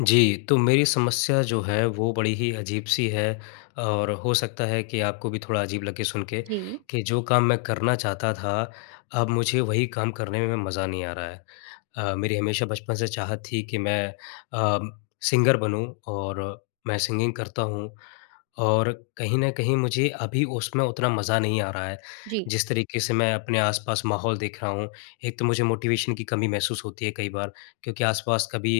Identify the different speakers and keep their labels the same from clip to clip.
Speaker 1: जी, तो मेरी समस्या जो है, वो बड़ी ही अजीब-सी है और हो सकता है कि आपको भी थोड़ा अजीब लगे सुन के,
Speaker 2: जी।
Speaker 1: कि जो काम मैं करना चाहता था, अब मुझे वही काम करने में मज़ा नहीं आ रहा है। अ, मेरी हमेशा बचपन से चाहत थी कि मैं अ, सिंगर बनूँ और मैं सिंगिंग करता हूँ। और कहीं न कहीं मुझे अभी उसमें उतना मज़ा नहीं आ रहा है,
Speaker 2: जी।
Speaker 1: जिस तरीके से मैं अपने आसपास माहौल देख रहा हूँ, एक तो मुझे मोटिवेशन की कमी महसूस होती है कई बार। क्योंकि आसपास कभी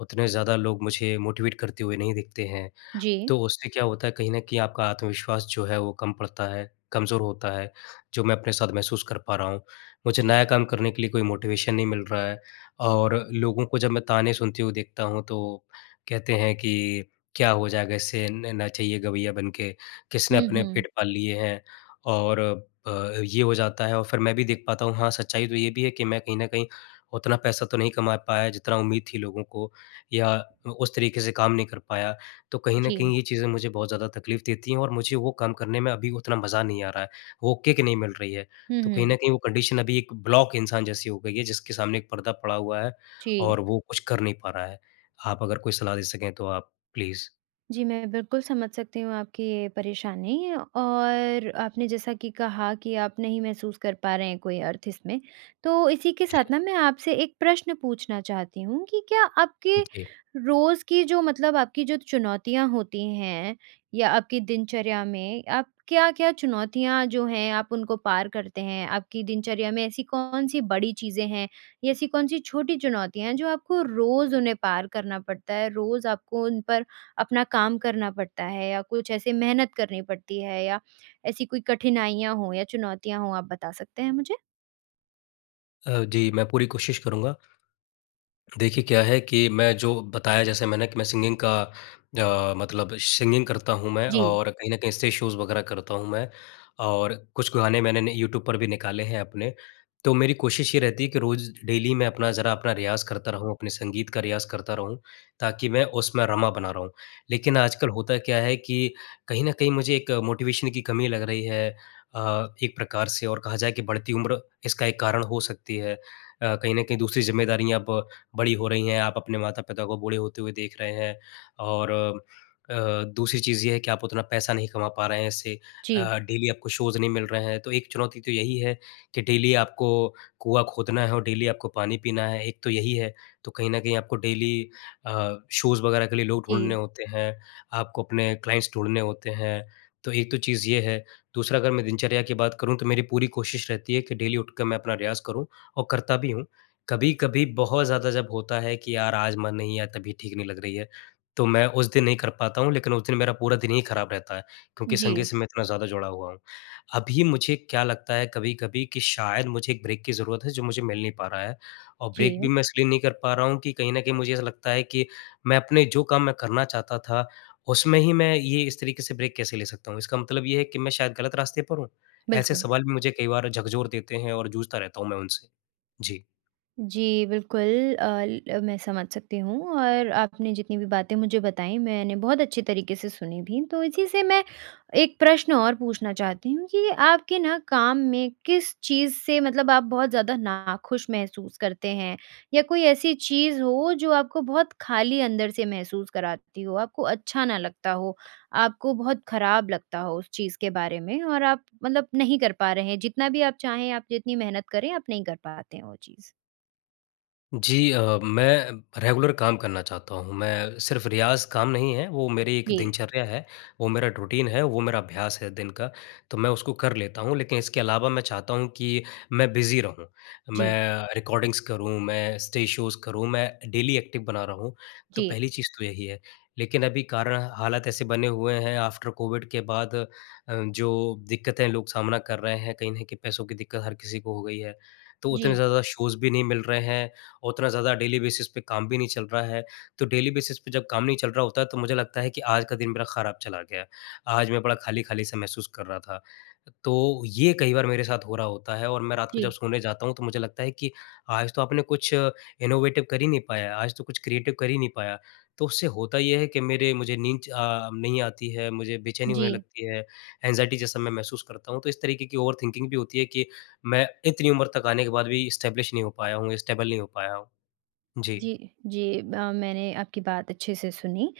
Speaker 1: उतने ज़्यादा लोग मुझे मोटिवेट करते हुए नहीं दिखते हैं,
Speaker 2: जी।
Speaker 1: तो उससे क्या होता है, कहीं न कहीं आपका आत्मविश्वास जो है वो कम पड़ता है, कमज़ोर होता है, जो मैं अपने साथ महसूस कर पा रहा हूँ। मुझे
Speaker 2: जी।
Speaker 1: नया काम करने के लिए कोई मोटिवेशन नहीं मिल रहा है और लोगों को जब मैं ताने सुनते हू देखता हूँ, तो, कहते हैं कि, क्या हो जाएगा इससे? न नचइया-गवैया बन के? किसने
Speaker 2: हुँ,
Speaker 1: अपने
Speaker 2: हुँ।
Speaker 1: पेट पाल लिए हैं? और अ, ये हो जाता है और फिर मैं भी देख पाता हूँ, हाँ, सच्चाई तो ये भी है कि मैं कहीं न कहीं उतना पैसा तो नहीं कमा पाया, जितना उम्मीद थी लोगों को या उस तरीके से काम नहीं कर पाया, तो कहीं न
Speaker 2: जी।
Speaker 1: कहीं ये चीज़ें मुझे बहुत ज़्यादा तकलीफ़ देती हैं और मुझे वो काम करने में अभी उतना मज़ा नहीं आ रहा है, वो किक नहीं मिल रही है।
Speaker 2: हुँ,
Speaker 1: तो कहीं
Speaker 2: हुँ।
Speaker 1: न कहीं वो कंडीशन अभी एक ब्लॉक इंसान जैसी हो गई है, जिसके सामने एक पर्दा पड़ा हुआ है
Speaker 2: जी।
Speaker 1: और वो कुछ कर नहीं पा रहा है। आप अगर कोई सलाह दे सकें तो आप, प्लीज़।
Speaker 2: जी मैं बिल्कुल समझ सकती हूँ आपकी ये परेशानी और आपने जैसा कि कहा कि आप नहीं महसूस कर पा रहे हैं कोई अर्थ इसमें। तो इसी के
Speaker 1: जी।
Speaker 2: साथ ना मैं आपसे एक प्रश्न पूछना चाहती हूँ कि क्या आपके
Speaker 1: जी।
Speaker 2: रोज़ की जो मतलब आपकी जो चुनौतियाँ होती हैं या आपकी दिनचर्या में, आप क्या-क्या चुनौतियाँ जो हैं आप उनको पार करते हैं? आपकी दिनचर्या में ऐसी कौन-सी बड़ी चीज़ें हैं या ऐसी कौन सी छोटी चुनौतियाँ हैं जो आपको रोज़ उन्हें पार करना पड़ता है? रोज़ आपको उन पर अपना काम करना पड़ता है या कुछ ऐसे मेहनत करनी पड़ती है या ऐसी कोई कठिनाइयाँ हों या चुनौतियाँ हों आप बता सकते हैं मुझे?
Speaker 1: अ, जी मैं पूरी कोशिश करूँगा। देखिए क्या है कि मैं जो बताया जैसे मैंने कि मैं सिंगिंग का अ, मतलब सिंगिंग करता हूँ मैं
Speaker 2: जी।
Speaker 1: और कहीं न कहीं स्टेज शोज़ वग़ैरह करता हूँ मैं। और कुछ गाने मैंने न यूट्यूब पर भी निकाले हैं अपने। तो मेरी कोशिश ये रहती है कि रोज़ डेली मैं अपना ज़रा अपना रियाज़ करता रहूँ, अपने संगीत का रियाज़ करता रहूँ। ताकि मैं उसमें रमा बना रहा हूँ। लेकिन आजकल होता क्या है कि कहीं न कहीं मुझे एक मोटिवेशन की कमी लग रही है। अ, एक प्रकार से और कहा जाए कि बढ़ती उम्र इसका एक कारण हो सकती है। अ, कहीं न कहीं दूसरी ज़िम्मेदारियाँ अब बड़ी हो रही हैं। आप अपने माता-पिता को बूढ़े होते हुए देख रहे हैं और अ, दूसरी चीज़ ये है कि आप उतना पैसा नहीं कमा पा रहे हैं इससे।
Speaker 2: जी।
Speaker 1: अ, डेली आपको शोज़ नहीं मिल रहे हैं। तो एक चुनौती तो यही है कि डेली आपको कुआँ खोदना है और डेली आपको पानी पीना है, एक तो यही है। तो कहीं न कहीं आपको डेली अ, शोज़ वग़ैरह के लिए लोग ढूँढने
Speaker 2: जी।
Speaker 1: होते हैं, आपको अपने क्लाइंट्स ढूँढने होते हैं। तो एक तो चीज़ ये है, दूसरा अगर मैं दिनचर्या की बात करूँ तो मेरी पूरी कोशिश रहती है कि डेली उठ के मैं अपना रियाज़ करूँ और करता भी हूँ। कभी-कभी बहुत ज़्यादा जब होता है कि यार आज मन नहीं या तबीयत ठीक नहीं लग रही है। तो मैं उस दिन नहीं कर पाता हूँ, लेकिन उस दिन मेरा पूरा दिन ही खराब रहता है। क्योंकि संगीत
Speaker 2: जी।
Speaker 1: से मैं इतना ज़्यादा जुड़ा हुआ हूँ। अभी मुझे क्या लगता है कभी-कभी कि शायद मुझे एक ब्रेक की ज़रूरत है जो मुझे मिल नहीं पा रहा है। और ब्रेक भी
Speaker 2: जी।
Speaker 1: मैं इसलिए नहीं कर पा रहा हूँ कि कहीं न कहीं मुझे ऐसा लगता है कि मैं अपने जो काम मैं करना चाहता था, उसमें ही मैं ये इस तरीके से ब्रेक कैसे ले सकता हूँ? इसका मतलब ये है कि मैं शायद गलत रास्ते पर हूँ? ऐसे
Speaker 2: बिल्कुल।
Speaker 1: सवाल भी मुझे कई बार झकझोर देते हैं और जूझता रहता हूँ मैं उनसे। जी।
Speaker 2: जी, बिल्कुल अ, ल मैं समझ सकती हूँ और आपने जितनी भी बातें मुझे बताई मैंने बहुत अच्छी तरीक़े से सुनी भी। तो इसी से मैं एक प्रश्न और पूछना चाहती हूँ कि आपके ना काम में किस चीज़ से मतलब आप बहुत ज़्यादा नाख़ुश महसूस करते हैं? या कोई ऐसी चीज़ हो जो आपको बहुत खाली अंदर से महसूस कराती हो आपको अच्छा ना लगता हो, आपको बहुत खराब लगता हो उस चीज़ के बारे में और आप मतलब नहीं कर पा रहे हैं जितना भी आप चाहें आप जितनी मेहनत करें आप नहीं कर पाते हैं वो चीज़?
Speaker 1: जी अ, मैं रेगुलर काम करना चाहता हूँ। मैं सिर्फ़ रियाज़ काम नहीं है वो मेरी एक
Speaker 2: जी।
Speaker 1: दिनचर्या है। वो मेरा रूटीन है वो मेरा अभ्यास है दिन का, तो मैं उसको कर लेता हूँ लेकिन इसके अलावा मैं चाहता हूँ कि मैं बिज़ी रहूँ।
Speaker 2: जी।
Speaker 1: मैं रिकॉर्डिंग्स करूँ मैं स्टेज शोज़ करूँ मैं डेली एक्टिव बना रहा हूँ, तो
Speaker 2: जी।
Speaker 1: पहली चीज़ तो यही है। लेकिन अभी कारणा हालात ऐसे बने हुए हैं आफ़्टर कोविड के बाद अ, जो दिक्कतें लोग सामना कर रहे हैं कहीं न कहीं पैसों की दिक्कत हर किसी को हो गई है। तो उतने
Speaker 2: जी।
Speaker 1: ज़्यादा शोज़ भी नहीं मिल रहे हैं, उतना ज़्यादा डेली बेसिस पे काम भी नहीं चल रहा है। तो डेली बेसिस पे जब काम नहीं चल रहा होता है तो मुझे लगता है कि आज का दिन मेरा खराब चला गया। आज मैं बड़ा खाली-खाली सा महसूस कर रहा था। तो, ये कई बार मेरे साथ हो रहा होता है और मैं रात को जब
Speaker 2: जी।
Speaker 1: सोने जाता हूँ तो मुझे लगता है कि आज तो आपने कुछ इनोवेटिव कर ही नहीं पाया, आज तो कुछ क्रिएटिव कर ही नहीं पाया। तो उससे होता ये है कि मेरे मुझे नींद च अ, नहीं आती है, मुझे बेचैनी होने
Speaker 2: जी।
Speaker 1: लगती है, एंज़ाइटी जैसा मैं महसूस करता हूँ, तो इस तरीक़े की ओवरथिंकिंग भी होती है कि मैं इतनी उम्र तक आने के बाद भी इस्टैब्लिश नहीं हो पाया हूँ, स्टेबल नहीं हो पाया हूँ, जी।
Speaker 2: जी, जी ब मैंने आपकी बात अच्छे से सुनी,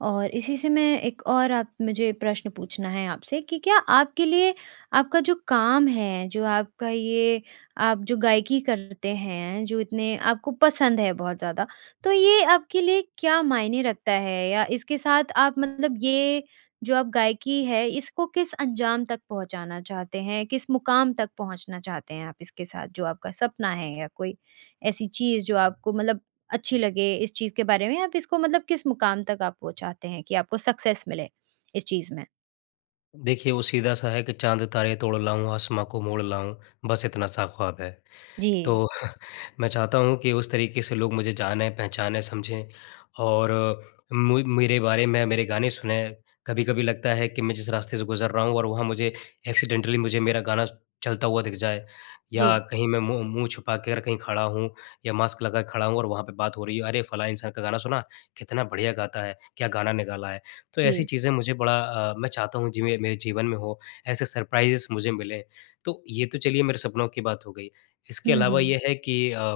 Speaker 2: और इसी से मैं एक और आप मुझे प्रश्न पूछना है आपसे कि क्या आपके लिए आपका जो काम है जो आपका ये आप जो गायकी करते हैं जो इतने आपको पसंद है बहुत ज़्यादा तो ये आपके लिए क्या मायने रखता है? या इसके साथ आप मतलब ये जो आप गायकी हैं इसको किस अंजाम तक पहुँचाना चाहते हैं? किस मुक़ाम तक पहुँचना चाहते हैं आप इसके साथ जो आपका सपना है या कोई ऐसी चीज़ जो आपको मतलब अच्छी लगे इस चीज़ के बारे में आप इसको मतलब किस मुक़ाम तक आप पहुँचाते हैं कि आपको सक्सेस मिले इस चीज़ में?
Speaker 1: देखिए, वो सीधा-सा है कि चाँद-तारे तोड़ लाऊँ, आसमाँ को मोड़ लाऊँ, बस इतना-सा ख़्वाब है।
Speaker 2: जी।
Speaker 1: तो, मैं चाहता हूँ कि उस तरीक़े से लोग मुझे जाने, पहचानें, समझें और मुइ मेरे बारे में मेरे गाने सुनें। कभी-कभी लगता है कि मैं जिस रास्ते से गुज़र रहा हूँ और वहाँ मुझे एक्सीडेंटली मुझे मेरा गाना चलता हुआ दिख जाए। या
Speaker 2: जी।
Speaker 1: कहीं मैं मु मुँह छुपाकर कहीं खड़ा हूँ या मास्क लगा के खड़ा हूँ और वहाँ पे बात हो रही है, अरे फलाँ इंसान का गाना सुना, कितना बढ़िया गाता है, क्या गाना निकाला है? तो ऐसी
Speaker 2: जी।
Speaker 1: चीज़ें मुझे बड़ा अ, मैं चाहता हूँ जीव अ, मेरे जीवन में हों, ऐसे सरप्राइज़ मुझे मिलें, तो ये तो चलिए मेरे सपनों की बात हो गई। इसके
Speaker 2: हुँ,
Speaker 1: अलावा
Speaker 2: हुँ।
Speaker 1: ये है कि अ,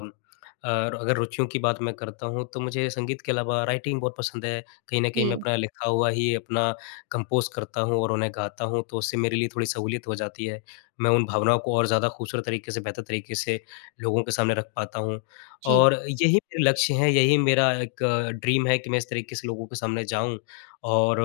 Speaker 1: और अगर रुचियों की बात मैं करता हूँ, तो मुझे संगीत के अलावा राइटिंग बहुत पसंद है, कहीं न कहीं मैं
Speaker 2: जी।
Speaker 1: अपना लिखा हुआ ही अपना कंपोज़ करता हूँ और उन्हें गाता हूँ, तो उससे मेरे लिए थोड़ी सहूलियत हो जाती है। मैं उन भावनाओं को और ज़्यादा खूबसूरत तरीक़े से, बेहतर तरीक़े से, लोगों के सामने रख पाता हूँ।
Speaker 2: जी।
Speaker 1: और यही मेरे लक्ष्य हैं, यही मेरा एक अ, ड्रीम है, कि मैं इस तरीक़े से लोगों के सामने जाऊँ और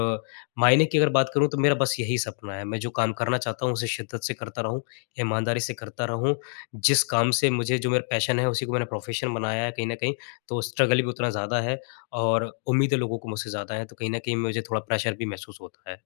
Speaker 1: मायने की अगर बात करूँ तो मेरा बस यही सपना है, मैं जो काम करना चाहता हूँ उसे शिद्दत से करता रहूँ, ईमानदारी से करता रहूँ। जिस काम से मुझे जो मेरा पैशन है, उसी को मैंने प्रोफ़ेशन बनाया है कहीं न कहीं, तो स्ट्रगल भी उतना ज़्यादा है और उम्मीदें लोगों को मुझसे ज़्यादा है। तो कहीं न कहीं मुझे थोड़ा प्रेशर भी महसूस होता है।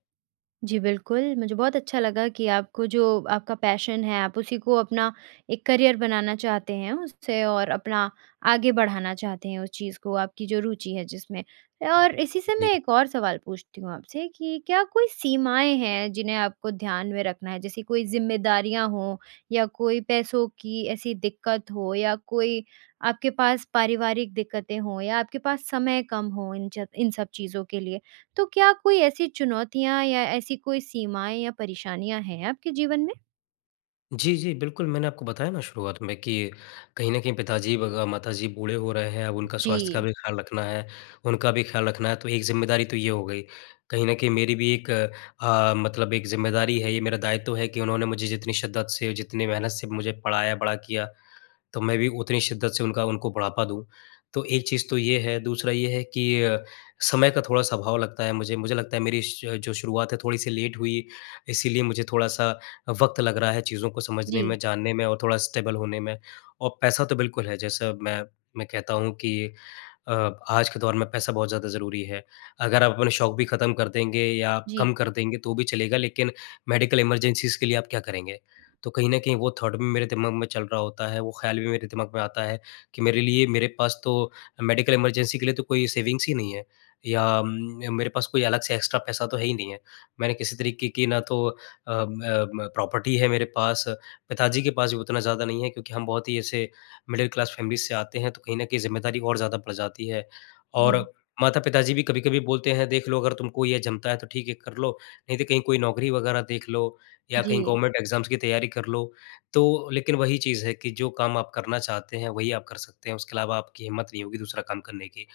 Speaker 2: जी बिल्कुल। मुझे बहुत अच्छा लगा कि आपको जो आपका पैशन है आप उसी को अपना एक करियर बनाना चाहते हैं उससे और अपना आगे बढ़ाना चाहते हैं उस चीज़ को आपकी जो रूचि है जिसमें। ए, और इसी से
Speaker 1: जी।
Speaker 2: मैं एक और सवाल पूछती हूँ आपसे कि क्या कोई सीमाएँ हैं जिन्हें आपको ध्यान में रखना है? जैसे कोई ज़िम्मेदारियाँ हो, या कोई पैसों की ऐसी दिक्कत हो या कोई आपके पास पारिवारिक दिक्कतें हों या आपके पास समय कम हो इन चब इन सब चीज़ों के लिए? तो क्या कोई ऐसी चुनौतियाँ या ऐसी कोई सीमाएँ या परेशानियाँ हैं आपके जीवन में?
Speaker 1: जी, जी बिल्कुल मैंने आपको बताया ना शुरुआत में कि कहीं न कहीं पिताजी ब ग माताजी बूढ़े हो रहे हैं अब उनका स्वास्थ्य का
Speaker 2: जी।
Speaker 1: भी ख़्याल रखना है। उनका भी ख़्याल रखना है तो एक ज़िम्मेदारी तो ये हो गई। कहीं न कहीं मेरी भी एक अ, मतलब एक ज़िम्मेदारी है ये मेरा दायित्व है कि उन्होंने मुझे जितनी शिद्दत से जितनी मेहनत से मुझे पढ़ाया बड़ा किया तो मैं भी उतनी शिद्दत से उनका उनको बढ़ापा दूँ। तो एक चीज़ तो ये है, दूसरा ये है कि अ, समय का थोड़ा-सा आभाव लगता है मुझे। मुझे लगता है मेरी श जो शुरुआत है थोड़ी सी लेट हुई, इसीलिए मुझे थोड़ा-सा वक़्त लग रहा है चीज़ों को समझने में,
Speaker 2: जी।
Speaker 1: जानने में और थोड़ा स्टेबल होने में। और पैसा तो बिल्कुल है जैसा मैं, मैं कहता हूँ कि अ, आज के दौर में पैसा बहुत ज़्यादा ज़रूरी है। अगर आप अपने शौक़ भी खत्म कर देंगे या
Speaker 2: जी।
Speaker 1: कम कर देंगे तो भी चलेगा लेकिन मेडिकल इमरजेंसीज़ के लिए आप क्या करेंगे? तो कहीं न कहीं वो थॉट भी मेरे दिमाग में चल रहा होता है, वो ख़्याल भी मेरे दिमाग में आता है कि मेरे लिए मेरे पास तो मेडिकल इमरजेंसी के लिए तो कोई सेविंग्स ही नहीं है। या उम, मेरे पास कोई अलग से एक्स्ट्रा पैसा तो है ही नहीं है। मैंने किसी तरीके की ना तो अ अ, प्रॉपर्टी है मेरे पास, पिताजी के पास भी उतना ज़्यादा नहीं है क्योंकि हम बहुत ही ऐसे, मिडल क्लास फैमिलीज़ से आते हैं। तो कहीं ना कहीं ज़िम्मेदारी और ज़्यादा बढ़ जाती है और
Speaker 2: जी।
Speaker 1: माता-पिता जी भी कभी-कभी बोलते हैं देख लो अगर तुमको ये जमता है तो ठीक है कर लो, नहीं तो कहीं कोई नौकरी वगैरह देख लो। या कहीं
Speaker 2: जी।
Speaker 1: गवर्नमेंट एग्ज़ाम्स की तैयारी कर लो। तो लेकिन वही चीज़ है कि जो काम आप करना चाहते हैं वही आप कर सकते हैं उसके अलावा आपकी हिम्मत नहीं होगी दूसरा काम करने की।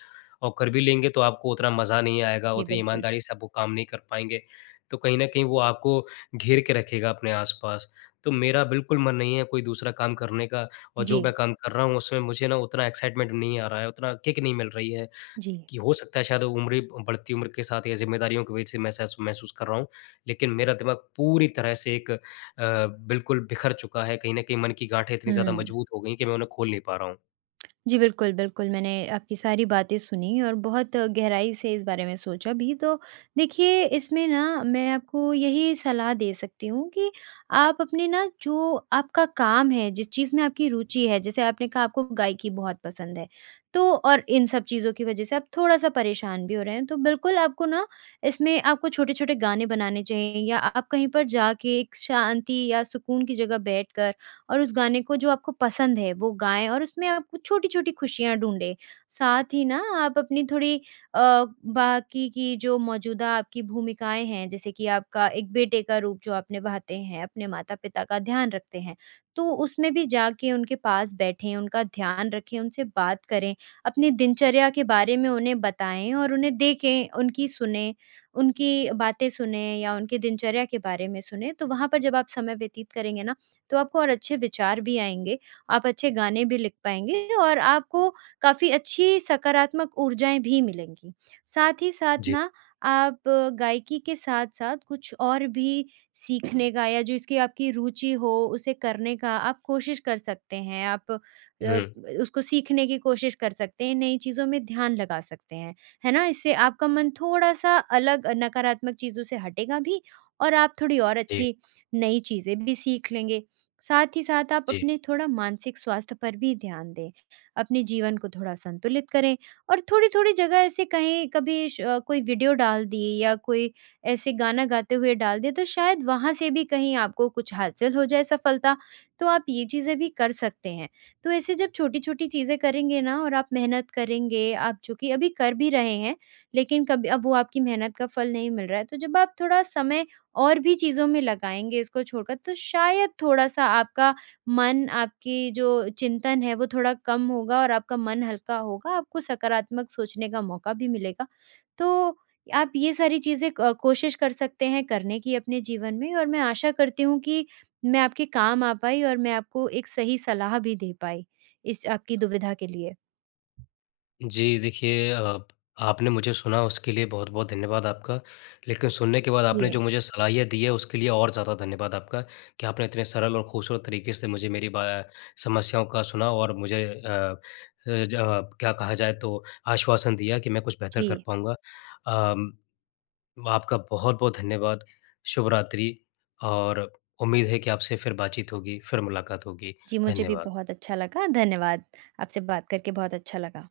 Speaker 1: और कर भी लेंगे तो आपको उतना मज़ा नहीं आएगा
Speaker 2: जी,
Speaker 1: उतनी
Speaker 2: बिल्कुल।
Speaker 1: ईमानदारी से आप वो काम नहीं कर पाएँगे। तो कहीं न कहीं वो आपको घेर के रखेगा अपने आस-पास। तो मेरा बिल्कुल मन नहीं है कोई दूसरा काम करने का और जो
Speaker 2: जी।
Speaker 1: मैं काम कर रहा हूँ उसमें मुझे ना उतना एक्साइटमेंट नहीं आ रहा है, उतना किक नहीं मिल रही है।
Speaker 2: जी।
Speaker 1: कि हो सकता है शायद वो उम्र बढ़ती उम्र के साथ या ज़िम्मेदारियों के बीच सी महसेस महसूस कर रहा हूँ। लेकिन मेरा दिमाग पूरी तरह से एक अ, बिल्कुल बिखर चुका है। कहीं न कहीं मन की गाठें इतनी ज़्यादा
Speaker 2: हुँ।
Speaker 1: मजबूत हो गई है कि मैं उन्हें खोल नहीं पा रहा हूँ।
Speaker 2: जी बिल्कुल, बिल्कुल मैंने आपकी सारी बातें सुनी और बहुत गहराई से इस बारे में सोचा भी। तो देखिए इसमें ना मैं आपको यही सलाह दे सकती हूँ कि आप अपने ना जो आपका काम है जिस चीज़ में आपकी रूचि है, जैसे आपने कहा आपको गायकी बहुत पसंद है। तो और इन सब चीज़ों की वजह से आप थोड़ा-सा परेशान भी हो रहे हैं। तो बिल्कुल आपको ना इसमें आपको छोटे-छोटे गाने बनाने चाहिए या आप कहीं पर जाके एक शांति या सुकून की जगह बैठकर और उस गाने को जो आपको पसंद है वो गाएँ और उसमें आप कुछ छोटी-छोटी खुशियाँ ढूँढें। साथ ही ना आप अपनी थोड़ी अ, बाकी की जो मौजूदा आपकी भूमिकाएँ हैं जैसे कि आपका एक बेटे का रूप जो आप निभाते हैं अपने माता-पिता का ध्यान रखते हैं। तो उसमें भी जाके उनके पास बैठें उनका ध्यान रखें उनसे बात करें। अपनी दिनचर्या के बारे में उन्हें बताएँ और उन्हें देखें, उनकी सुनें, उनकी बातें सुनें या उनकी दिनचर्या के बारे में सुनें। तो वहाँ वहाँ पर जब आप समय व्यतीत करेंगे ना, तो आपको और अच्छे विचार भी आएँगे। आप अच्छे गाने भी लिख पाएँगे और आपको काफ़ी अच्छी सकारात्मक ऊर्जाएँ भी मिलेंगी। साथ ही साथ
Speaker 1: जी।
Speaker 2: ना आप गायकी के साथ-साथ कुछ और भी सीखने का या जो इसकी आपकी रूचि हो उसे करने का आप कोशिश कर सकते हैं आप अ अ,
Speaker 1: हुँ।
Speaker 2: उसको सीखने की कोशिश कर सकते हैं नई चीज़ों में ध्यान लगा सकते हैं, है ना? इससे आपका मन थोड़ा-सा अलग नकारात्मक चीज़ों से हटेगा भी और आप थोड़ी और
Speaker 1: जी।
Speaker 2: अच्छी नई चीज़ें भी सीख लेंगे। साथ ही साथ आप
Speaker 1: जी।
Speaker 2: अपने थोड़ा मानसिक स्वास्थ्य पर भी ध्यान दें। अपने जीवन को थोड़ा संतुलित करें और थोड़ी-थोड़ी जगह ऐसे कहीं कभी श कोई वीडियो डाल दिए, या कोई ऐसे गाना गाते हुए डाल दिया तो शायद वहाँ से भी कहीं आपको कुछ हासिल हो जाए सफलता। तो आप ये चीज़ें भी कर सकते हैं। तो ऐसे जब छोटी-छोटी चीज़ें करेंगे ना और आप मेहनत करेंगे आप जो कि अभी कर भी रहे हैं। लेकिन कभी अब वो आपकी मेहनत का फल नहीं मिल रहा है। तो जब आप थोड़ा समय और भी चीज़ों में लगाएँगे इसको छोड़ कर। तो शायद थोड़ा-सा आपका मन आपकी जो चिंतन है वो थोड़ा कम होगा और आपका मन हल्का होगा आपको सकारात्मक सोचने का मौका भी मिलेगा। तो, आप ये सारी चीज़ें क कोशिश कर सकते हैं करने की अपने जीवन में और मैं आशा करती हूँ कि मैं आपके काम आ पाई और मैं आपको एक सही सलाह भी दे पाई, इस आपकी दुविधा के लिए।
Speaker 1: जी, देखिए अ, आपने मुझे सुना उसके लिए बहुत-बहुत धन्यवाद आपका। लेकिन सुनने के बाद आपने
Speaker 2: जी।
Speaker 1: जो मुझे सलाहियाँ दी है उसके लिए और ज़्यादा धन्यवाद आपका, कि आपने इतने सरल और खूबसूरत तरीके से मुझे मेरी बा अ, समस्याओं का सुना और मुझे अ अ, ज क्या कहा जाए तो आश्वासन दिया कि मैं कुछ बेहतर कर
Speaker 2: जी।
Speaker 1: पाऊँगा। अ, आपका बहुत-बहुत धन्यवाद। शुभरात्रि और उम्मीद है कि आपसे फिर बातचीत होगी, फिर मुलाकात होगी,
Speaker 2: जी, मुझे भी
Speaker 1: धन्यवाद।
Speaker 2: बहुत अच्छा लगा, धन्यवाद। आपसे बात करके बहुत अच्छा लगा।